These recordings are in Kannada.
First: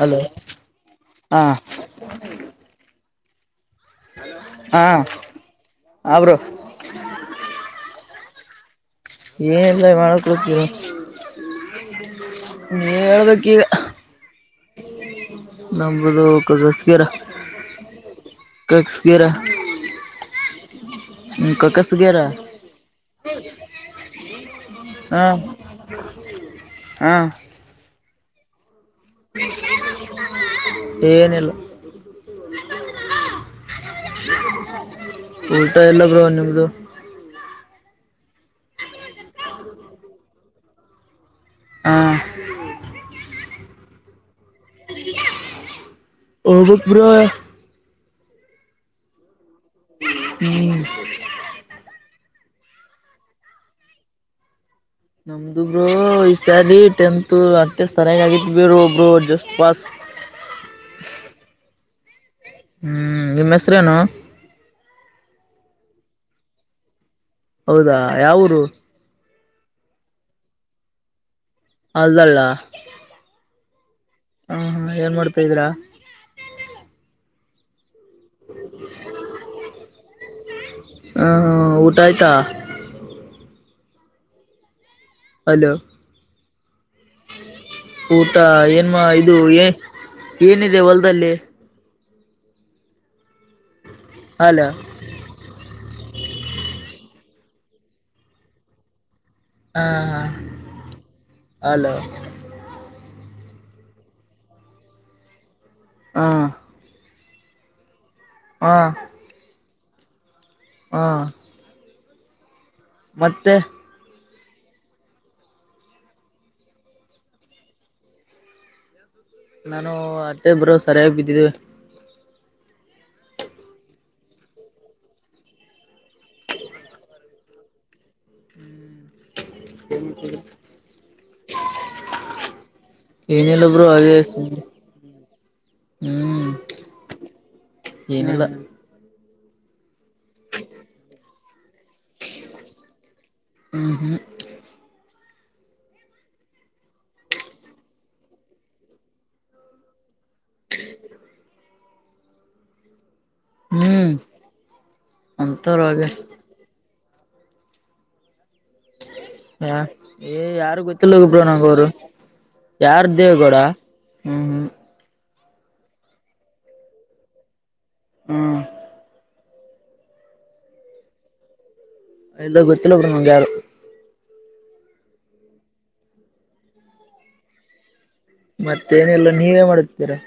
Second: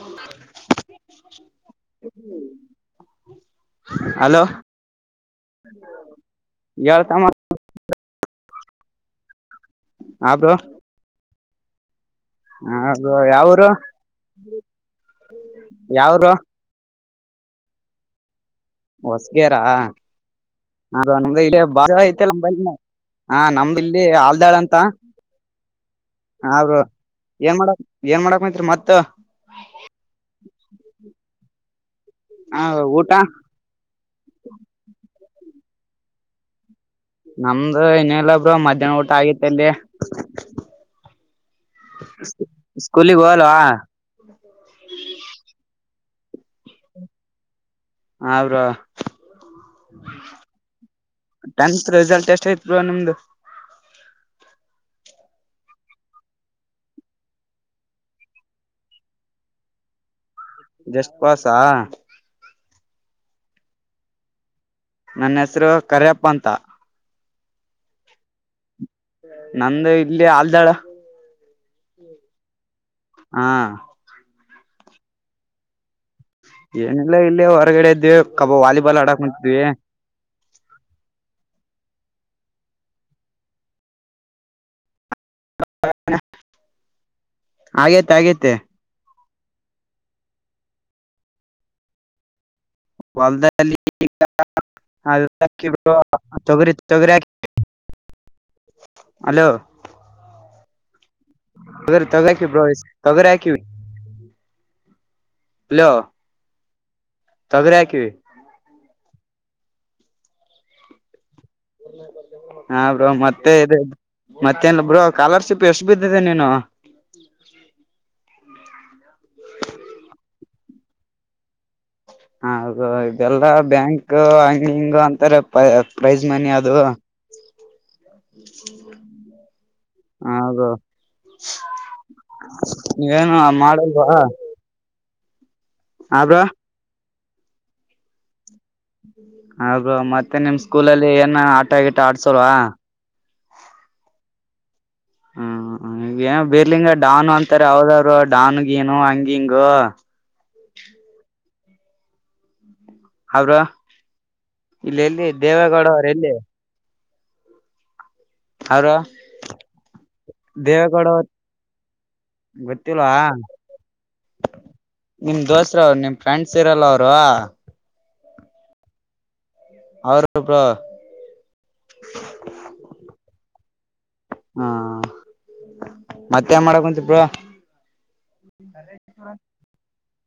ಹಲೋ ಹಾ [inaudible] [unintelligible] [inaudible] ಹಲೋ ಹಾ ಹಾ ಬ್ರೋ? [inaudible] ಎಳ್ ತಮ್ಮ. ಎನ್ಲೆ ಮಾಡ ಹಾ ಬ್ರೋ ಕುಂತಿದ. ಹಾ ಬ್ರೋ ಯಾವೂರು. ನಂಬುದು ಹೊಸಗೇರಾ. ಹೊಸ್ಗೇರಾ ಆ ನಮ್ದು ಹ್ಮ್ ಕಕ್ಕಸ್ಗೇರ [unintelligible] ಹಾ ನಮ್ಮದಿಲ್ಲಿ ಆಲ್ದಾಳ ಅಂತಾ ಹಾ ಹಾ ಬ್ರೋ ಹಾ ಏನ್ ಮಾಡ ಏನ್ ಮಾಡಕ ಕುಂತ್ರಿ ಮತ್ತ. ಏನಿಲ್. ಹಾ ಊಟಾ. [inaudible] ಊಟಾ ಇಲ್ಲ ಬ್ರೋ ನಿಮ್ದ. ನಮ್ದ್ ಹಿನ್ನ ಬ್ರೋ ಮಧ್ಯಾಹ್ನ ಊಟ ಆಗಿತ್ತ ಅಲ್ಲಿ. ಹಾ ಸ್ಕೂಲಿಗ ಹೋಗಲ್ವಾ. ಹೊಗ್ಬೇಕ್ ಬ್ರೋ. ಹಾ ಬ್ರೋ ಹ್ಮ್ ಟೆಂತ್ ರಿಸಲ್ಟ್ ಎಷ್ಟ ಐತ್ ಬ್ರೋ ನಿಮ್ದು. ನಮ್ದು ಬ್ರೋ ಈ ಸಾರಿ ಟೆಂತ್ ಅಷ್ಟೆ ಸರಿಯಾಗ ಆಗಿತ್ ಬಿಡು ಬ್ರೋ ಜಸ್ಟ್ ಪಾಸ್. ಜಸ್ಟ್ ಪಾಸಾ. ಹ್ಮ್ ನಿಮ್ ಹೆಸ್ರೇನು. ನನ್ ಹೆಸ್ರು ಕರಿಯಪ್ಪ ಅಂತ. ಹೌದಾ ಯಾವೂರೂ. ನಂದು ಇಲ್ಲೆ ಆಲ್ದಾಳ. ಆಲ್ದಾಳ. ಹಾ ಹಾ ಹ ಏನ್ ಮಾಡ್ತ ಇದೀರಾ. ಏನಿಲ್ಲ ಇಲ್ಲೆ ಹೊರಗಡೆ ಇದ್ವಿ ಕಬ ವಾಲಿಬಾಲ್ ಆಡಾಕ್ ಕುಂತೀವಿ. ಹ ಹಾ ಊಟ ಆಯ್ತಾ. ಹಲೋ ಆಗೇತೆ ಊಟ ಆಗೇತೆ ಏನ್ಮ ಇದು ಏ ಏನಿದೆ ಹೊಲದಲ್ಲಿ. ಹೊಲದಲ್ಲಿ ಹಲೋ [unintelligible] ಹ [unintelligible] ಹಾಕಿವ್ ಬ್ರೋ ತೊಗರಿ ತೊಗರಿ ಹಲೋ. ಹಾ ಹ ಹಲೋ ತೊಗರಿ ತೊಗರಿ ಹಾಕಿವ್ ಬ್ರೋ ಈ ತೊಗರಿ ಹಾಕಿವಿ ಹಲೋ. ಹಾ ತೊಗರಿ ಹಾಕಿವಿ. ಹಾ ಹ್ಮ ಹಾ ಬ್ರೋ ಮತ್ತೆ ಇದ ಮತ್ತೆನ್ ಬ್ರೋ ಸ್ಕಾಲರ್ಶಿಪ್ ಎಷ್ಟು ಬಿದ್ದಿದೆ ನೀನು. [unintelligible] ನಾನು ಅಟ್ಟೆ ಬ್ರೋ ಸರಿಯಾಗಿ ಬಿದ್ದಿದವೆ. ಹ ಹೌದು ಇದೆಲ್ಲಾ ಬ್ಯಾಂಕ್ ಹಂಗ ಹಿಂಗ ಅಂತಾರೆ ಪ್ರೈಜ್ ಮನಿ ಅದು. [unintelligible] ಹ ಬ್ರೋ. ನೀವೇನು ಏನಿಲ್ಲ ಬ್ರೋ ಮಾಡಲ್ವಾ. ಹಾಗೆ ಸುಮ್ನೆ ಹಾ ಬ್ರೋ ಏನಿಲ್ಲಾ ಹಾ ಬ್ರೋ ಮತ್ತೆ ನಿಮ್ ಸ್ಕೂಲಲ್ಲಿ ಏನ ಆಟಾ ಗಿಟಾ ಆಡ್ಸೋಲ್ವಾ ಹ್ಮ್ ಹ್ಮ ಹ್ಮ ಈ ಬಿರ್ಲಿಂಗ ಡಾನು ಅಂತಾರ ಅವಾವದವರು ಡಾನಗಿನು ಹಂಗಿಂಗು ಹಾ ಬ್ರೋ ಹ್ಮ್ ಇಲ್ಲ ಎಲ್ಲಿ ಅಂತಾರ ದೇವೇಗೌಡ ಹಾಗೆ ಅವರು ಎಲ್ಲಿ ಹಾಯ್ ಬ್ರೋ ಹ ಏ ಯಾರ ಗೊತ್ತಿಲ್ಲ ಹೋಗಿ ಬ್ರೋ ನಂಗ ಅವರು ಯಾರ್ ಗೊತ್ತಿಲ್ವಾ ದೇವಗೌಡ ಹ್ಮ್ ಹ್ಮ್ ನಿಮ್ ದೋಸ್ತ ಅವ್ರು ನಿಮ್ ಫ್ರೆಂಡ್ಸ್ ಇರಲ್ಲ ಅವರು ಹ್ಮ. ಅವರು ಬ್ರೋ. ಎಲ್ಲ ಗೊತ್ತಿಲ್ಲ ಬ್ರೋ ನಂಗ್ ಯಾರು. ಹಾ ಮತ್ತೇನ್ ಮಾಡಕಂತಿ ಬ್ರೋ. ಮತ್ತೇಏನೆಲ್ಲ ನೀವೇನ್ ಮಾಡುತ್ತೀರಾ.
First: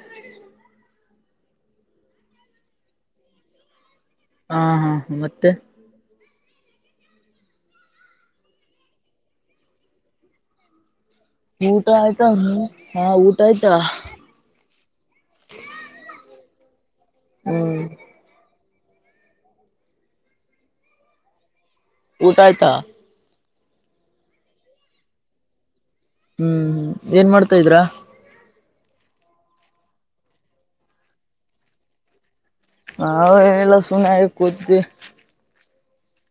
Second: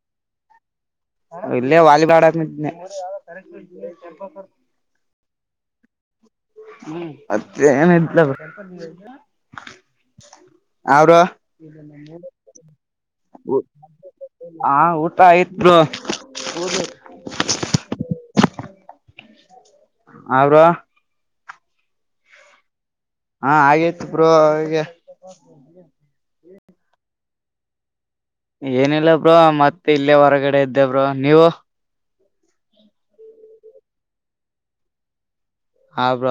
ಇಲ್ಲೇ ವಾಲಿ ಬಾಲ್ ಆಡತೀನಿ. ಹಾಂ ಹಾಂ ಹಾ ಮತ್ತೆ. ಮತ್ತೆ ಏನಿಲ್ಲ ಬ್ರೋ ಆ ಬ್ರೋ ಊಟ ಆಯ್ತಾ ಹಾ ಊಟ ಆಯ್ತಾ ಹಾ ಊಟ ಆಯ್ತ್ ಬ್ರೋ [unintelligible] ಹ್ಮ. ಹಾಬ್ರೋ ಊಟ ಆಯ್ತಾ. ಹಾ ಆಗಯ್ತಿ ಬ್ರೋ. [unintelligible] ಹ್ಮ್ ಹ್ಮ್ ಏನ್ ಮಾಡ್ತಾ ಇದ್ರಾ. ಏನಿಲ್ಲ ಬ್ರೋ ಮತ್ತೆ ಇಲ್ಲೇ ಹೊರಗಡೆ ಇದ್ದೇ ಬ್ರೋ ನೀವು. ನಾವು ಎನಿಲ್ಲ ಸುಮ್ನೆ ಹಂಗೆ ಕೊತಿದೀವಿ. ಹ ಬ್ರೋ.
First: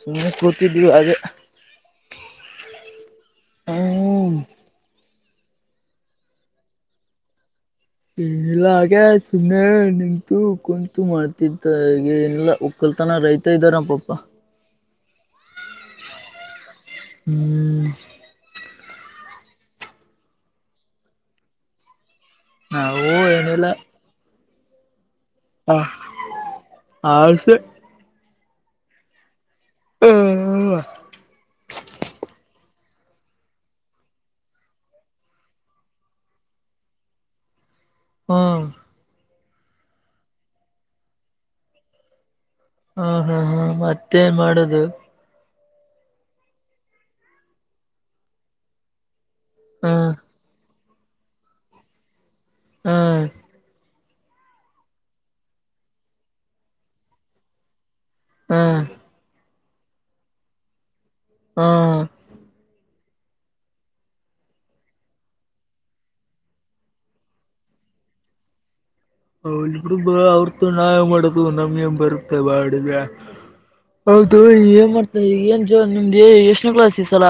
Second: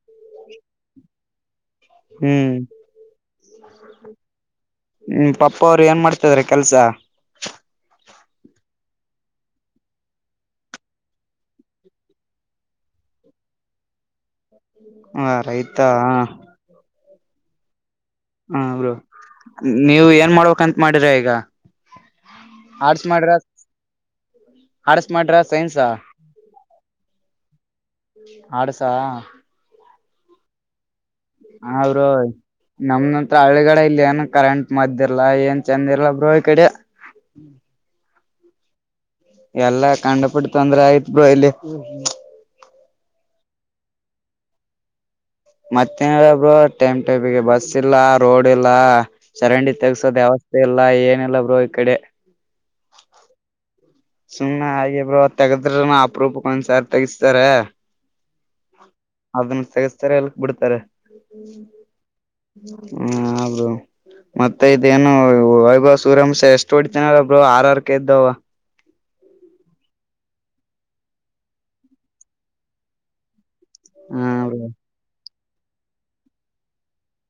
ಸುಮ್ನೆ ಕೂತಿದ್ವಿ ಅದೆ. ಹ್ಮ್. ಹ್ಮ್. ಹ್ಮ್ ಪಪ್ಪ ಅವರು ಏನ್ ಮಾಡ್ತಿದಾರೆ ಕೆಲ್ಸ. ಏನಿಲ್ಲ ಹಾಗೆ ಸುಮ್ಮನೆ ನಿಂತು ಕುಂತು ಮಾಡ್ತಿದ್ದ ಈಗ ಏನಿಲ್ಲ. ಕುಲ್ತಾನ ರೈತ ಇದ್ದಾರ ಪಪ್ಪ. ಹಾ ರೈತಾ. ಆ ಹ್ಮ್. ಆ ಬ್ರೋ ನೀವ ಏನ್ ಮಾಡ್ಬೇಕಂತ ಮಾಡೀರ ಈಗ. ನಾವು ಆರ್ಟ್ಸ್ ಮಡ್ರ ಏನಿಲ್ಲ ಆರ್ಟ್ಸ್ ಮಡ್ರಾ ಹ ಆರ್ಟ್ಸ್. ಆರ್ಟ್ಸ್ ಹ. ಹ್ಮ. ಅ ಬ್ರೋ ನಮ್ದಂತ್ರ ಹಳಗಾಡ ಇಲ್ಲ ಏನು ಕರೆಂಟ್ ಮದ್ದಿಲ್ಲಾ ಏನ್ ಚಂದ ಇಲ್ಲ ಬ್ರೋ ಈ ಕಡೆ. ಹ ಎಲ್ಲಾ ಕಂಡ ಪುಟ್ಟ ತೊಂದ್ರೆ ಆಯ್ತ್ ಬ್ರೋ ಇಲ್ಲಿ. ಹಾ ಹಾ ಹಾ ಮತ್ತೇನ್ ಮಾಡುದು. ಮತ್ತೇನ್ ಏನ್ ಹೇಳೋದು ಬ್ರೋ ಟೈಮ್ ಟೈಮಿಗೆ ಬಸ್ ಇಲ್ಲಾ ರೋಡ್ ಇಲ್ಲ ಚರಂಡಿ ಹ್ಮ್ ತೆಗಸೋದ ಯಾವ್ ಎಲ್ಲಾ ಏನಿಲ್ಲ ಬ್ರೋ ಈ ಕಡೆ. ಹಾ ಸುಮ್ಮ್ನೆ ಹಾಗೆ ಬ್ರೋ ತಗದ್ರುನು ಅಪರೂಪಕ್ ಒಂದ್ಸಾರಿ ತಗಸ್ತಾರೆ. ಹ್ಮ ಅದನ್ನ ತೆಗೆಸ್ತಾರೆ ಎಲ್ಕ್ ಬಿಡ್ತಾರೆ. ಹ್ಮ್ ಹೂ ಹಾ ಬ್ರೋ. ಮತ್ತೆ ಇದೇನು ವೈಭವ್ ಸೂರ್ಯವಂಶಿ ಎಷ್ಟು ಹೊಡಿತನ ಬ್ರೋ ಆರರ್ಕ ಇದ್ದವ ಹ ಬಿಡು ಅವರದು ತಗೊಂಡು ನಾವ್ ಎನ್ ಮಾಡೋದು ನಮ್ಗೆ ಬರುತ್ತೆ ಬಾಡಿಗೆ. ಹಾ ಹೌದು ಬ್ರೋ ಏನ್ ಮಾಡ್ತಾ [unintelligible] ನಿಮ್ದ ಎಷ್ಟನ ಕ್ಲಾಸ್ ಈ ಸಲ.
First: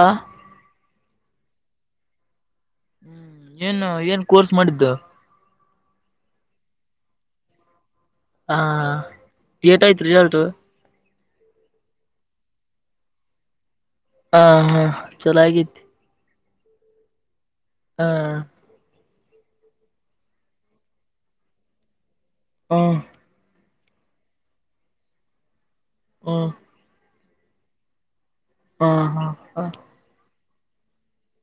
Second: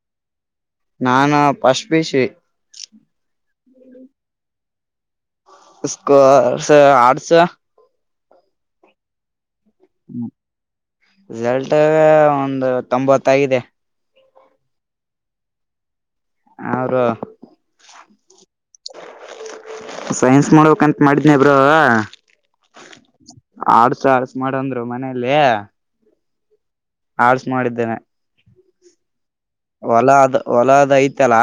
ನಾನು ಫಸ್ಟ್ ಪಿಯುಸಿ. ಏನ್ ಏನ್ ಕೋರ್ಸ್ ಮಾಡಿದ್ದು. [unintelligible] ಹ ಏಟ್ ಆಯ್ತ ರಿಸಲ್ಟ್. ರಿಸಲ್ಟ್ ಒಂದು ತೊಂಬತ್ತಗಿದೆ. ಹಾ ಹಾ ಚಲೋ ಆಗಿತೆ. ಹಾ ಬ್ರೋ. ಹಾ ಸೈನ್ಸ್ ಮಾಡೋಬೇಕ್ಂತ ಮಾಡಿದ್ನಿ ಬ್ರೋ. ಹಾ ಆಡ್ಸ ಆಡ್ಸ ಮಾಡಂದ್ರು ಮನೆಯಲ್ಲಿ. ಹೂಂ ಆರ್ಟ್ಸ್ ಮಾಡಿದ್ದೇನೆ. ಹಾ ಹಾ ಹ ಹೊಲ ಅದ್ ಹೊಲದ್ ಐತಲಾ.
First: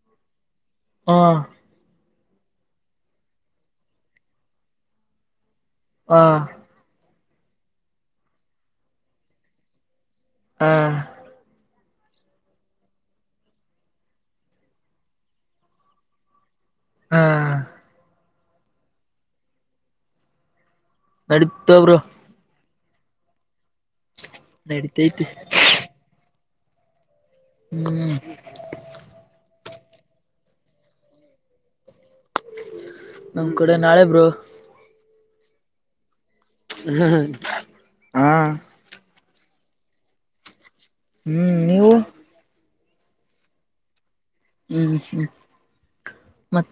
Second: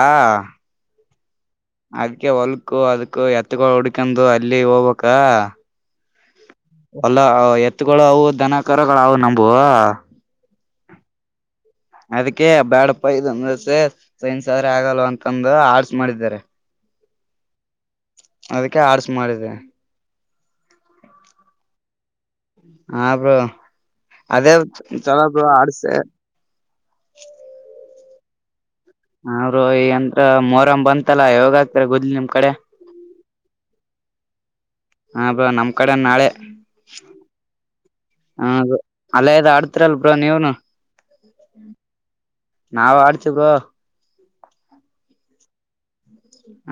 ಹಾ ಅದ್ಕೆ ಹೊಲ್ಕು ಅದುಕ್ಕೆ ಎತ್ತಗಳು ಹುಡ್ಕಂದು ಅಲ್ಲಿ ಹೋಗ್ಬೇಕ. ಹ ಅಲ್ಲ ಎತ್ಗಳು ಅವು ದನಕಾರಗಳು ಅವವು ನಂಬುವೂ. ಹಾ [inaudible] ಅದಕ್ಕೆ ಬ್ಯಾಡಪ್ಪ ಇದೊಂದ ಸೈನ್ಸ್ ಅಂದ್ರೆ ಆಗಲ್ ಅಂತಂದು ಆರ್ಟ್ಸ್ ಮಾಡಿದ್ದಾರೆ. ಹಾ ಅದಕ್ಕೆ ಆರ್ಟ್ಸ್ ಮಾಡಿದ್ದೀನಿ. [unintelligible] ಹಾ ಬ್ರೋ ಅದೇ ಚಲ ನಡೀತೈತಿ ಬೋ ಆರ್ಡ್ಸ್. ಹ್ಮ್ ಹಾ ಬ್ರೋ ಮೋರಮ್ಮ್ ಬಂತಲ್ಲಾ ಯಾವಾಗ ಹಾಕ್ತಾರೆ ಗುದ್ಲಿ ನಿಮ್ ಕಡೆ. ನಮ್ ಕಡೆ ನಾಳೆ ಬ್ರೋ. ಹ ಬ್ರೋ ನಮ್ ಕಡೆ ನಾಳೆ ಹಾ ಹ. ಅಲ್ಲೇ ಇದು ಆಡ್ತಿರಲ್ ಬ್ರೋ ನೀವ್ನು ಹ್ಮ್ ನೀವು ನಾವ್ ಆಡ್ತೀ ಬ್ರೋ. ಹ್ಮ್ ಹ್ಮ್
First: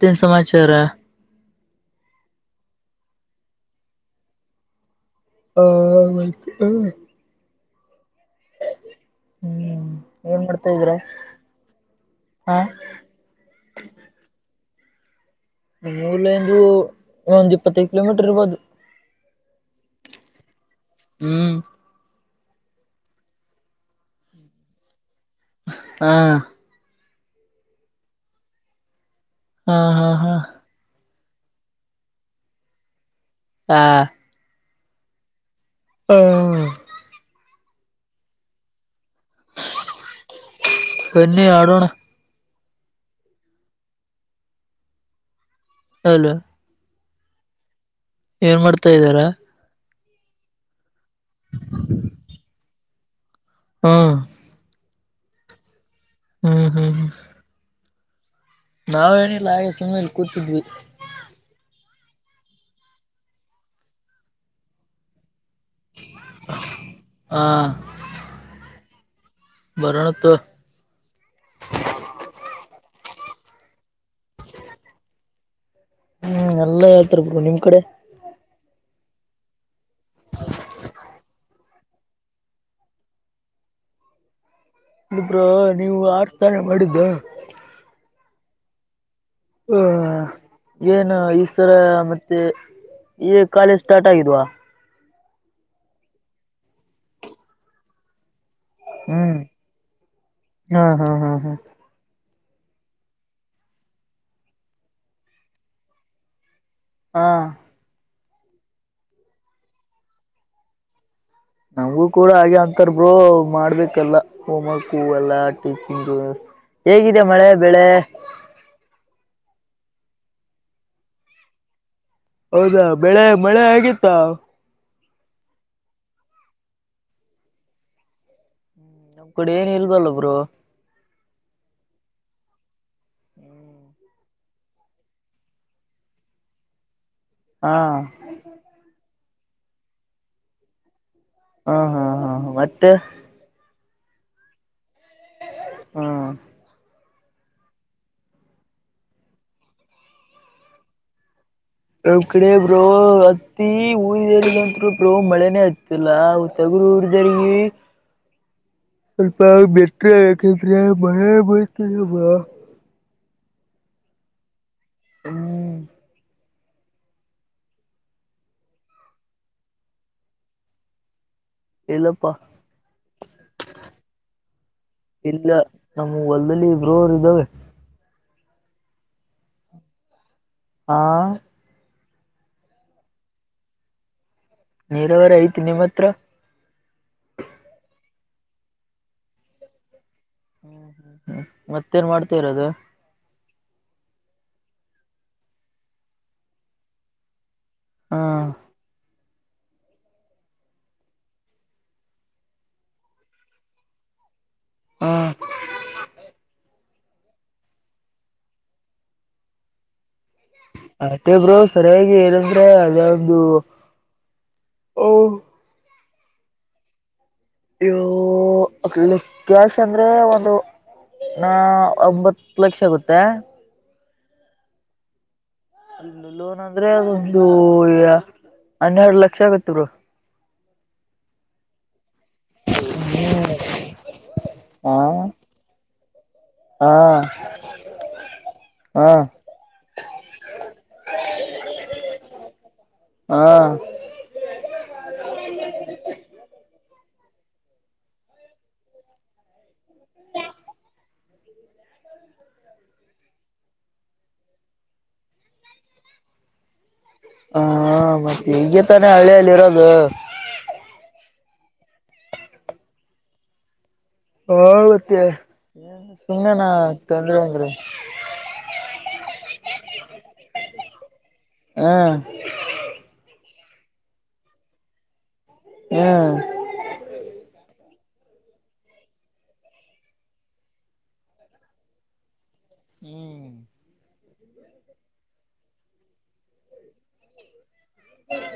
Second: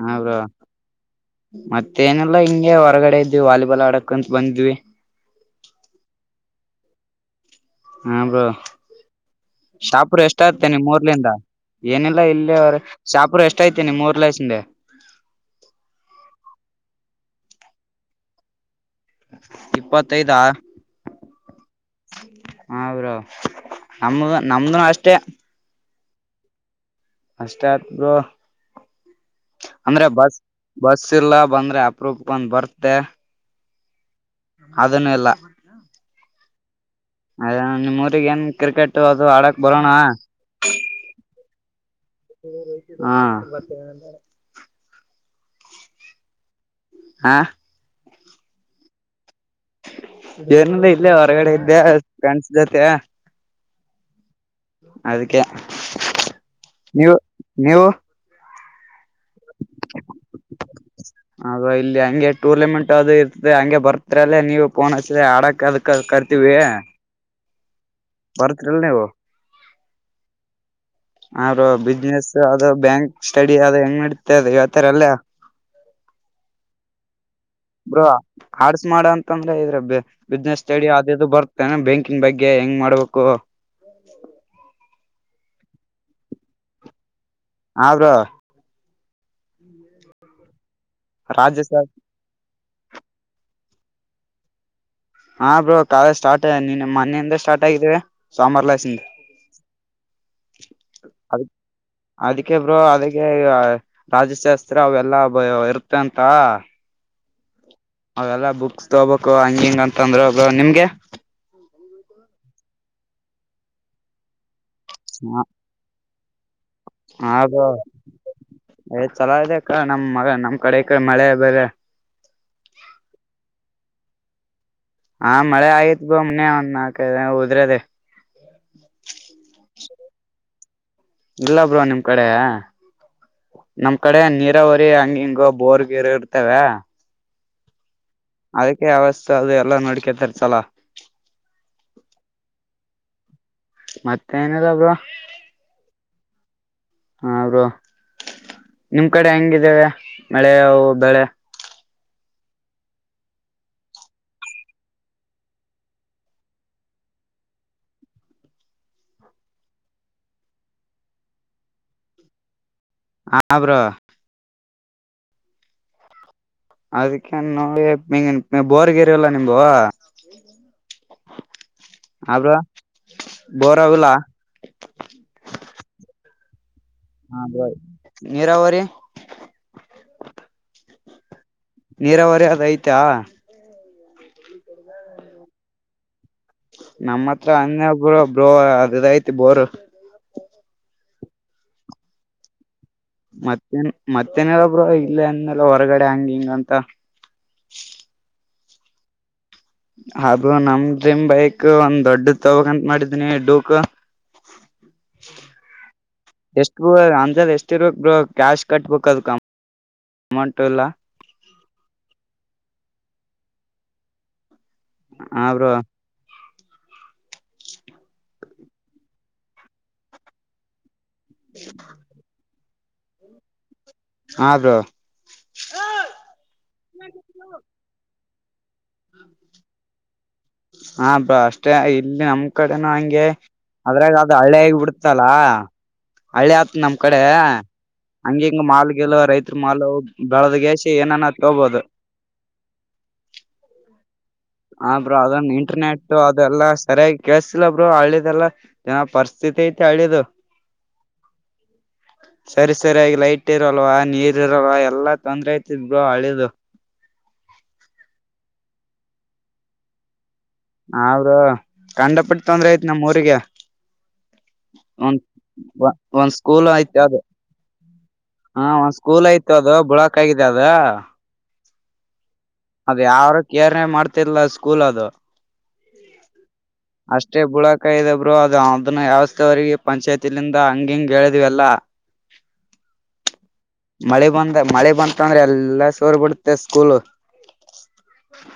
ಹಾ, ಬ್ರೋ ಸಮಾಚಾರ ಮತ್ತೇನಿಲ್ಲಾ ಹಿಂಗೆ ಹೊರಗಡೆ ಇದ್ವಿ ವಾಲಿಬಾಲ್ ಆಡಕ್ಂತತ್ ಬಂದ್ವಿ. ಹ [inaudible] ಹ್ಮ್, ಹ್ಮ್ ಬ್ರೋಶಾಹಪುರು ಎಷ್ಟ ಏನ್ ಮಾಡ್ತಾ ಆತ್ತೇನ ನಿಮ್ಮ್ ಇದ್ರ ಊರ್ಲಿಂದ. ಏನಿಲ್ಲ ಇಲ್ಲಿ ಹಾ ಅವ ಶಾಪುರು ಎಷ್ಟ ಐತಿ ನಿಮ್ಮ ಊರ್ ಲೆಸಿಂದ. ನಮ್ಮೂರಲಿಂದು ಇ ಒಂದ್ ಇಪ್ಪತ್ತೈದು ಕಿಲೋಮೀಟರ್ ಇರ್ಬೋದು. ಇಪ್ಪತ್ತೈದಾ ಹ್ಮ್, ಹಾ, ಬ್ರೋ, ನಮ್ದು ನಮ್ದನು ಅಷ್ಟೇ, ಹಾ, ಹಾ ಅಷ್ಟೇಬ್ರೋಅಂದ್ರೆ ಹಾ ಹಾ ಬಸ್ ಬಸ್ಸಿ ಇಲ್ಲ ಬಂದ್ರೆ ಅಪರೂಪಕ್ಕೆ ಬಂದ್ ಬರ್ತೆ. ಹಾ, ಅದನ್ನು ಇಲ್ಲಾ ಹ್ಮ [inaudible] ಅದೇ ನಿಮ್ ಊರಿಗೆ ಎಂದ ಕ್ರಿಕೆಟ್ ಅದು ಆಡಕ್ ಬರೋಣ. ಬನ್ನಿ ಆಡೋಣ. [inaudible] ಹೌನು [inaudible] ಹಾ, ಏನ್ ಮಾಡ್ತಾ ಇದ್ದೀರಾ ಏನಬೇಕಲ್ಲೇ ಹೊರಗಡೆ ಇದ್ದೆ ಫ್ರೆಂಡ್ಸ್ ಜೊತೆ ಹಾ [inaudible] ಅದಕ್ಕೆ ಹ್ಮ್ ನೀವು ನೀವು ನಾವ್ ಏನಿಲ್ಲ ಹಾಗೆ ಸುಮ್ಮ್ನೆಲ್ಲಿ ಕೂತಿದ್ವಿ. ಅದ ಇಲ್ಲಿ ಹಂಗೆ ಟೂರ್ನಮೆಂಟ್ ಅದು ಇರ್ತದೆ. ಹಂಗೆ ಬರ್ತ್ರಲ್ಲೇ ನೀವು ಪೋನ್ ಹಚ್ಚಿದ್ರೆ ಆಡಕ್ ಅದಕ್ ಕರ್ತೀವಿ. ಹಾ, ಬರ್ತ್ರಿಲ್ ನೀವು ವರ್ರಣತ [unintelligible] ಅವರು ಬಿಸ್ನೆಸ್ ಅದು ಬ್ಯಾಂಕ್ ಸ್ಟಡಿ ಅದು ಹೆಂಗ್ ನಡಿತದ ಅದು ಹೇಳ್ತರೆಲ್ಲಾ. ಹ್ಮ್, ಎಲ್ಲಾ ಹೇಳ್ತಾ ರ್ ಗುರು ನಿಮ್ ಕಡೆ. ಬ್ರೋ, ಆಡ್ಸ್ ಮಾಡ ಅಂತಂದ್ರೆ ಇದ್ರಬ್ ಬಿಸ್ನೆಸ್ ಸ್ಟಡಿ ಅದು ಬರ್ತ್ತ ಬ್ಯಾಂಕಿಂಗ್ ಬಗ್ಗೆ ಹೆಂಗ್ ಮಾಡ್ಬೇಕು. ಬ್ರೋ, ನೀವು ಆಡ್ಸತಾನೆ ಮಾಡಿದ್ದು. ಹಾ, ಬ್ರೋ ಹಾ, ಏನು ಈ ರಾಜ್ಯ ಸರ ಸರ್ ಮತ್ತೆ ಈ ಕಾಲೇಜ್ ಸ್ಟಾರ್ಟ್ ಆಗಿದ್ವಾ., ಹಾ, ಬ್ರೋ ಕಾಲೇಜಸ್ಟಾರ್ಟ್ ಮೊನ್ನ ಯಿಂದ ಸ್ಟಾರ್ಟ್ ಆಗಿದ್ದೇ ಸೊಮವಾರ್ ಲೆಸ್ಸಿಂದ. ಹ್ಮ್, [unintelligible] ಹಾ ಹಾ ಹಾ ಅದ ಹಾ ಅದಕ್ಕೆ ಬ್ರೋ ಅದಕ್ಕೆ ರಾಜಶಾಸ್ತ್ರ ಅವೆಲ್ಲಾ ಇರುತ್ತಂತ. ಹಾ, ಅವೆಲ್ಲ ಬುಕ್ಸ್ ತಗೋಬೇಕು ಹಂಗ ಹಿಂಗ ಅಂತ ಅಂದ್ರ ನಿಮ್ಗೆ. ನಮಗೂ ಕೂಡ ಹಾಗೆ ಅಂತರಬ್ರೋ ಮಾಡ್ಬೇಕಲ್ಲ ಹೋಮ್ ವರ್ಕು ಎಲ್ಲಾ ಸಿಂಗ [unintelligible] ಹಾ, ಬ್ರೋ ಚಲೋ ಇದೆ ಕ್ಕ ನಮ್ - ನಮ್ ಕಡೆ ಈ ಕಡೆ ಮಳೆ ಬೆಳೆ. ಹೌದಾ ಬೆಳೆ ಮಳೆ ಆಗಿತ್ತಾ. ಹಾ ಮಳೆ ಆಯ್ತ ಮೂಮ್ನೆ ಒಂದ ನಾಕ ಉದ್ರದೆ. ನಮ್ಮ ಕಡೆ ಏನ್ ಇಲ್ವಲ್ಲ ಬ್ರೋ. ಇಲ್ಲಾ ಬ್ರೋ ನಿಮ್ಮ ಕಡೆ ನಮ್ಮ ಕಡೆ ನೀರ್. ನಿರಾವರಿ ಹಂಗ ಹಿಂಗ ಬೋರ್ ಗಿರು ಇರ್ತವ. ಹಾ ಅದಕ್ಕೆ ಯಾವಸ್ಥೆ ಅದು ಎಲ್ಲಾ ನೋಡ್ಕತರ್ಸಲಾ. ಹಾ ಹಾ ಹಾ ಮತ್ತೆ. ಮತ್ತೆ ಏನಲ್ಲ ಬ್ರೋ. ಏ ಏ ಹಾ ಹಾ ಬ್ರೋ ನಿಮ್ಮ ಕಡೆ ಹೆಂಗಿದ್ದೇವೆ ಮಳೆ ಅವು ಬೆಳೆ. ನಮ್ಮ ಕಡೆ ಬ್ರೋ ಹತ್ತಿ ಹೊ ಹಿರಿದಿದೆ ಬ್ರೋ ಮಳೆನೇ ಆಯತಿಲ್ಲಾ. ತಗಡು ಉದ್ದಡಿಗೆ. ಟಕ್ ಟಕ್ ಸ್ವಲ್ಪ ಮಿಲ್ಟ್ರಿ ಅಕ್ಕೆತ್ರಾ ಭಯಾ ಬರ್ತದ ರಿ ಭಯಾ. ಹಾ ಬ್ರೋ. ಹು ಅದಕ್ಕೆನ್ ನೋಡಿಮೇಗೇನ್ ಬೋರ್ಗೇರಿ ಇಲ್ಲಾ ನಿಂಬು ಇಲ್ಲಪ್ಪಾ ಹಾ ಬ್ರೋ ಬೋರ ಆಗುಲ್ಲ. ಇಲ್ಲಾ ನಮ್ಮ ಹೊಲದಲ್ಲಿ. ಹಾ ಬ್ರೋ ನೀರಾವರಿ. ಹಾ ನೀರಾವರಿ ಅದ ಐತಾ. ನೀರಾವರಿ ಐತಿ ನಿಮ್ಮ ಹತ್ರ. ನಮ್ಮ ಹತ್ರ ಅನ್ನ ಬ್ರೋ ಬ್ರೋ ಅದಐತಿ ಬೋರ. ಹು ಹು ಹು ಮತ್ತೇನ ಮಾಡ್ತಿರದು. ಮತ್ತೇನ್ ಮತ್ತೇನಲ್ಲಬ್ರೋ ಇಲ್ಲ ಅಂದಲ್ಲ ಹೊರಗಡೆ ಹಂಗ ಹಿಂಗ ಅಂತ. ಹಾ ಅದು ನಮ್ಮ ಡ್ರೀಮ ಬೈಕ ಒಂದ ದೊಡ್ಡ ತಗೋಂತ ಮಾಡಿದನಿ ಡೂಕ. ಹಾ ಜಿ ಎಷ್ಟು ಬ್ರೋ ಅದಾಜ ಎಷ್ಟ ಇರ್ಬೇಕ ಬ್ರೋ ಕ್ಯಾಶ್ ಕಟ್ಬೇಕ ಅದಕ. ಅಮೌಂಟು ಇಲ್ಲಾ. ಆಟೇ ಬ್ರೋ ಸರಿಯಾಗಿ ಏನಂದ್ರೆ ಅಲ್ಲೊಂದು ಒಂದು. ಹಾ ಬ್ರೋ ಇವು ಅಲ್ಲಿ ಕ್ಯಾಶ ಅಂದ್ರೆ ಒಂದು ನ ಒಂಬತ್. ಹ ಲಕ್ಷ ಆಗುತ್ತೆ. ಹಾ ಬ್ರೋ ಅಲ್ಲ ಲೋನ್ ಅಂದ್ರೆ ಒಂದು ಹನ್ನೆರಡು ಲಕ್ಷ ಆಗತ್ತ ಬ್ರೋ. ಹಾ ಬ್ರೋ ಅಷ್ಟೇ ಐತಿ ಅಮೌ ಕಡೆನ ಹಂಗೆ ಅದ್ರಾಗ ಅದು ಹಳ್ಳೇಗ್ ಹಾ ಬಿಡ್ತಲ್ಲ. ಹಳ್ಳಿ ಆತ ಹಾ ನಮ್ಮ ಕಡೆ. ಹಂಗ ಹಿಂಗ ಮಾಲಗಿಲು ಹಾ ರೈತರ ಮಾಲ್ ಬೆಳದಗೆಸಿ ಏನಾನ ತಗೊಬೋದು. ಹಾ ಹಾ ಬ್ರೋ ಅದನ್ನ ಇಂಟರ್ನೆಟ್ ಅದೆಲ್ಲಾ ಸರಿಯಾಗಿ ಕೇಸಿಲ್ಲ ಬ್ರೋ ಹಳ್ಳಿದೆಲ್ಲಾ. ಯಾವ ಪರಿಸ್ಥಿತಿ ಐಟಿ ಹಳ್ಳಿದು. ಸರಿ ಸರಿ ಆ ಲೈಟ್ ಇರಲ್ವಾ ನೀರ್ ಇರಲ್ವ ಎಲ್ಲಾ ತೊಂದ್ರೆ ಐತಿದ್ ಗೋ ಹಳ್ಳಿದು. ಹಾ ಮತ್ತೆ ಈಗ ತಾನೆ ಹಳ್ಳಿಯಲ್ಲಿ ಇರೋದು. ಹಾ ಬ್ರೋ ಕಂಡ ಪಟ್ಟ ತೊಂದ್ರೆ ಐತೆ ನಮ್ಮ್ ಊರಿಗೆ. ಹೋಗತ್ತೆ ಒಂದ್ ಏನ್ ಒಂದ್ ಸ್ಕೂಲ್ ಸುಮ್ಮನಾ ಐತಿ ಅದು [unintelligible] ಅಂದ್ರೆ. ಹಾ ಒಂದ್ ಸ್ಕೂಲ್ ಆಯ್ತು ಅದು ಬುಳಕ್ ಆಗಿದೆ ಅದ. ಹ್ಮ ಅದ ಯಾರು ಕೇರ್ ಹೇ ಮಾಡ್ತಿಲ್ಲ ಸ್ಕೂಲ್ ಅದು. ಹ್ಮ ಅಷ್ಟೇ ಬುಳಕಾಯಿದೆ ಬ್ರೋ ಅದು ಅದನ್ನ ವ್ಯವಸ್ಥೆವರೆಗ ಪಂಚಾಯತಿಲಿಂದ ಹಂಗ ಹಿಂಗ್ ಹೇಳಿದ್ವಿ ಎಲ್ಲಾ. [inaudible] ಹ್ಮ್ ಮಳೆ ಬಂದ ಮಳೆ ಬಂತ ಅಂದ್ರೆ ಎಲ್ಲ ಸೋರ್ ಬಿಡುತ್ತೆ ಸ್ಕೂಲ್.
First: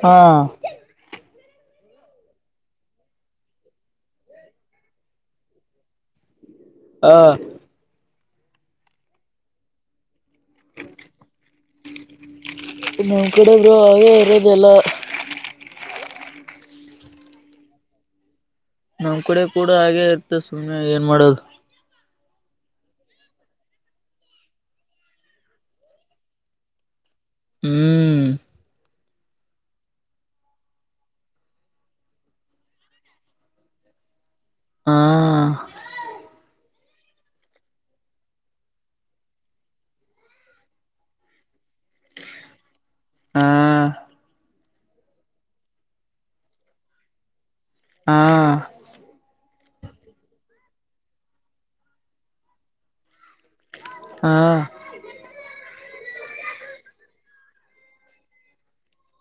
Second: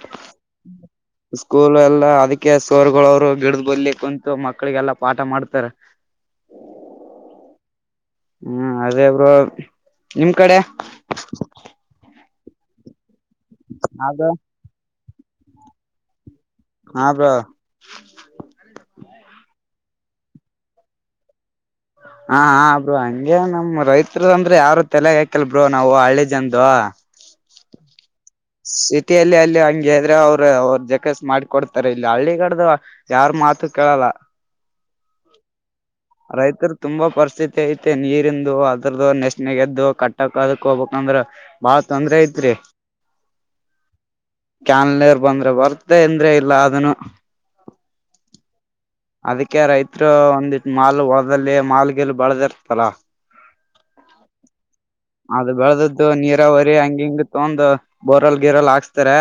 ಹಾ ಸ್ಕೂಲ್ ಎಲ್ಲಾ ಅದಕ್ಕೆ ಸೋರ್ಗಳವರು ಗಿಡ್ದ್ ಬಲ್ಲಿ ಕುಂತು ಮಕ್ಕಳಿಗೆಲ್ಲಾ ಪಾಠ ಮಾಡ್ತಾರೆ. ಹಾ ಹ್ಮ್ ಅದೆ ಬ್ರೋ ನಿಮ್ ಕಡೆ. ನಮ್ಮ್ ಕಡೆ ಅವೇ ಅದು ಇರೋದ ಎಲ್ಲಾ. ಹ ಬ್ರೋ. ನಮ್ಮ್ ಕಡೆ ಕೂಡ ಹಾಗೆ ಇರ್ತ ಸುಮ್ನೆ ಏನ್ ಮಾಡೋದು. ಹ ಹಾ ಬ್ರೋ ಹಂಗೆ ನಮ್ ರೈತರು ಅಂದ್ರೆ ಯಾರ ತಲೆಗ್ ಹಾಕಲ್ ಬ್ರೋ ನಾವು ಹಳ್ಳಿ ಜನದು. ಹ್ಮ್ ಹ್ಮ್ ಸಿಟಿಯಲ್ಲಿ ಅಲ್ಲಿ ಹಂಗ ಗೈದ್ರೆ ಅವ್ರು ಅವರು ಜಕಸ್ ಮಾಡಕೊಡ್ತಾರೆ ಇಲ್ಲಿ ಹಳ್ಳಿಗಡ್ದ ಯಾರ್ ಮಾತು ಕೇಳಲ್ಲ. ಹಾ [inaudible] ರೈತರು ತುಂಬಾ ಪರಿಸ್ಥಿತಿ ಐತೆ ನೀರಿಂದು ಅದ್ರದು ನೆಶನೆ ಎದ್ದು ಕಟ್ಟಕ್ ಅದಕ್ ಹೋಗಬೇಕಂದ್ರ. ಬಾಳ ತೊಂದ್ರೆ ಐತ್ರಿ. ಹಾ ಚಾನೆಲ್ ನೀರ್ ಬಂದ್ರೆ ಬರ್ತ ಅಂದ್ರೆ ಇಲ್ಲ ಅದನು. ಹಾ ಅದಕ್ಕೆ ರೈತ್ರು ಒಂದಿಟ್ಟ ಮಾಲ್ ಹೋದದಲ್ಲಿ ಮಾಲ್ ಗಿಲ್ ಬಳದಿರ್ತಾದಲ್ಲ. [inaudible] ಹಾ ಅದು ಬೆಳೆದದ್ದು ನೀರ ಹೊರಿ ಹಂಗ ಹಿಂಗ ತೊಂಡು ಬೋರಲ್ ಗೀರಲ್ ಹಾಕ್ಸ್ತಾರ.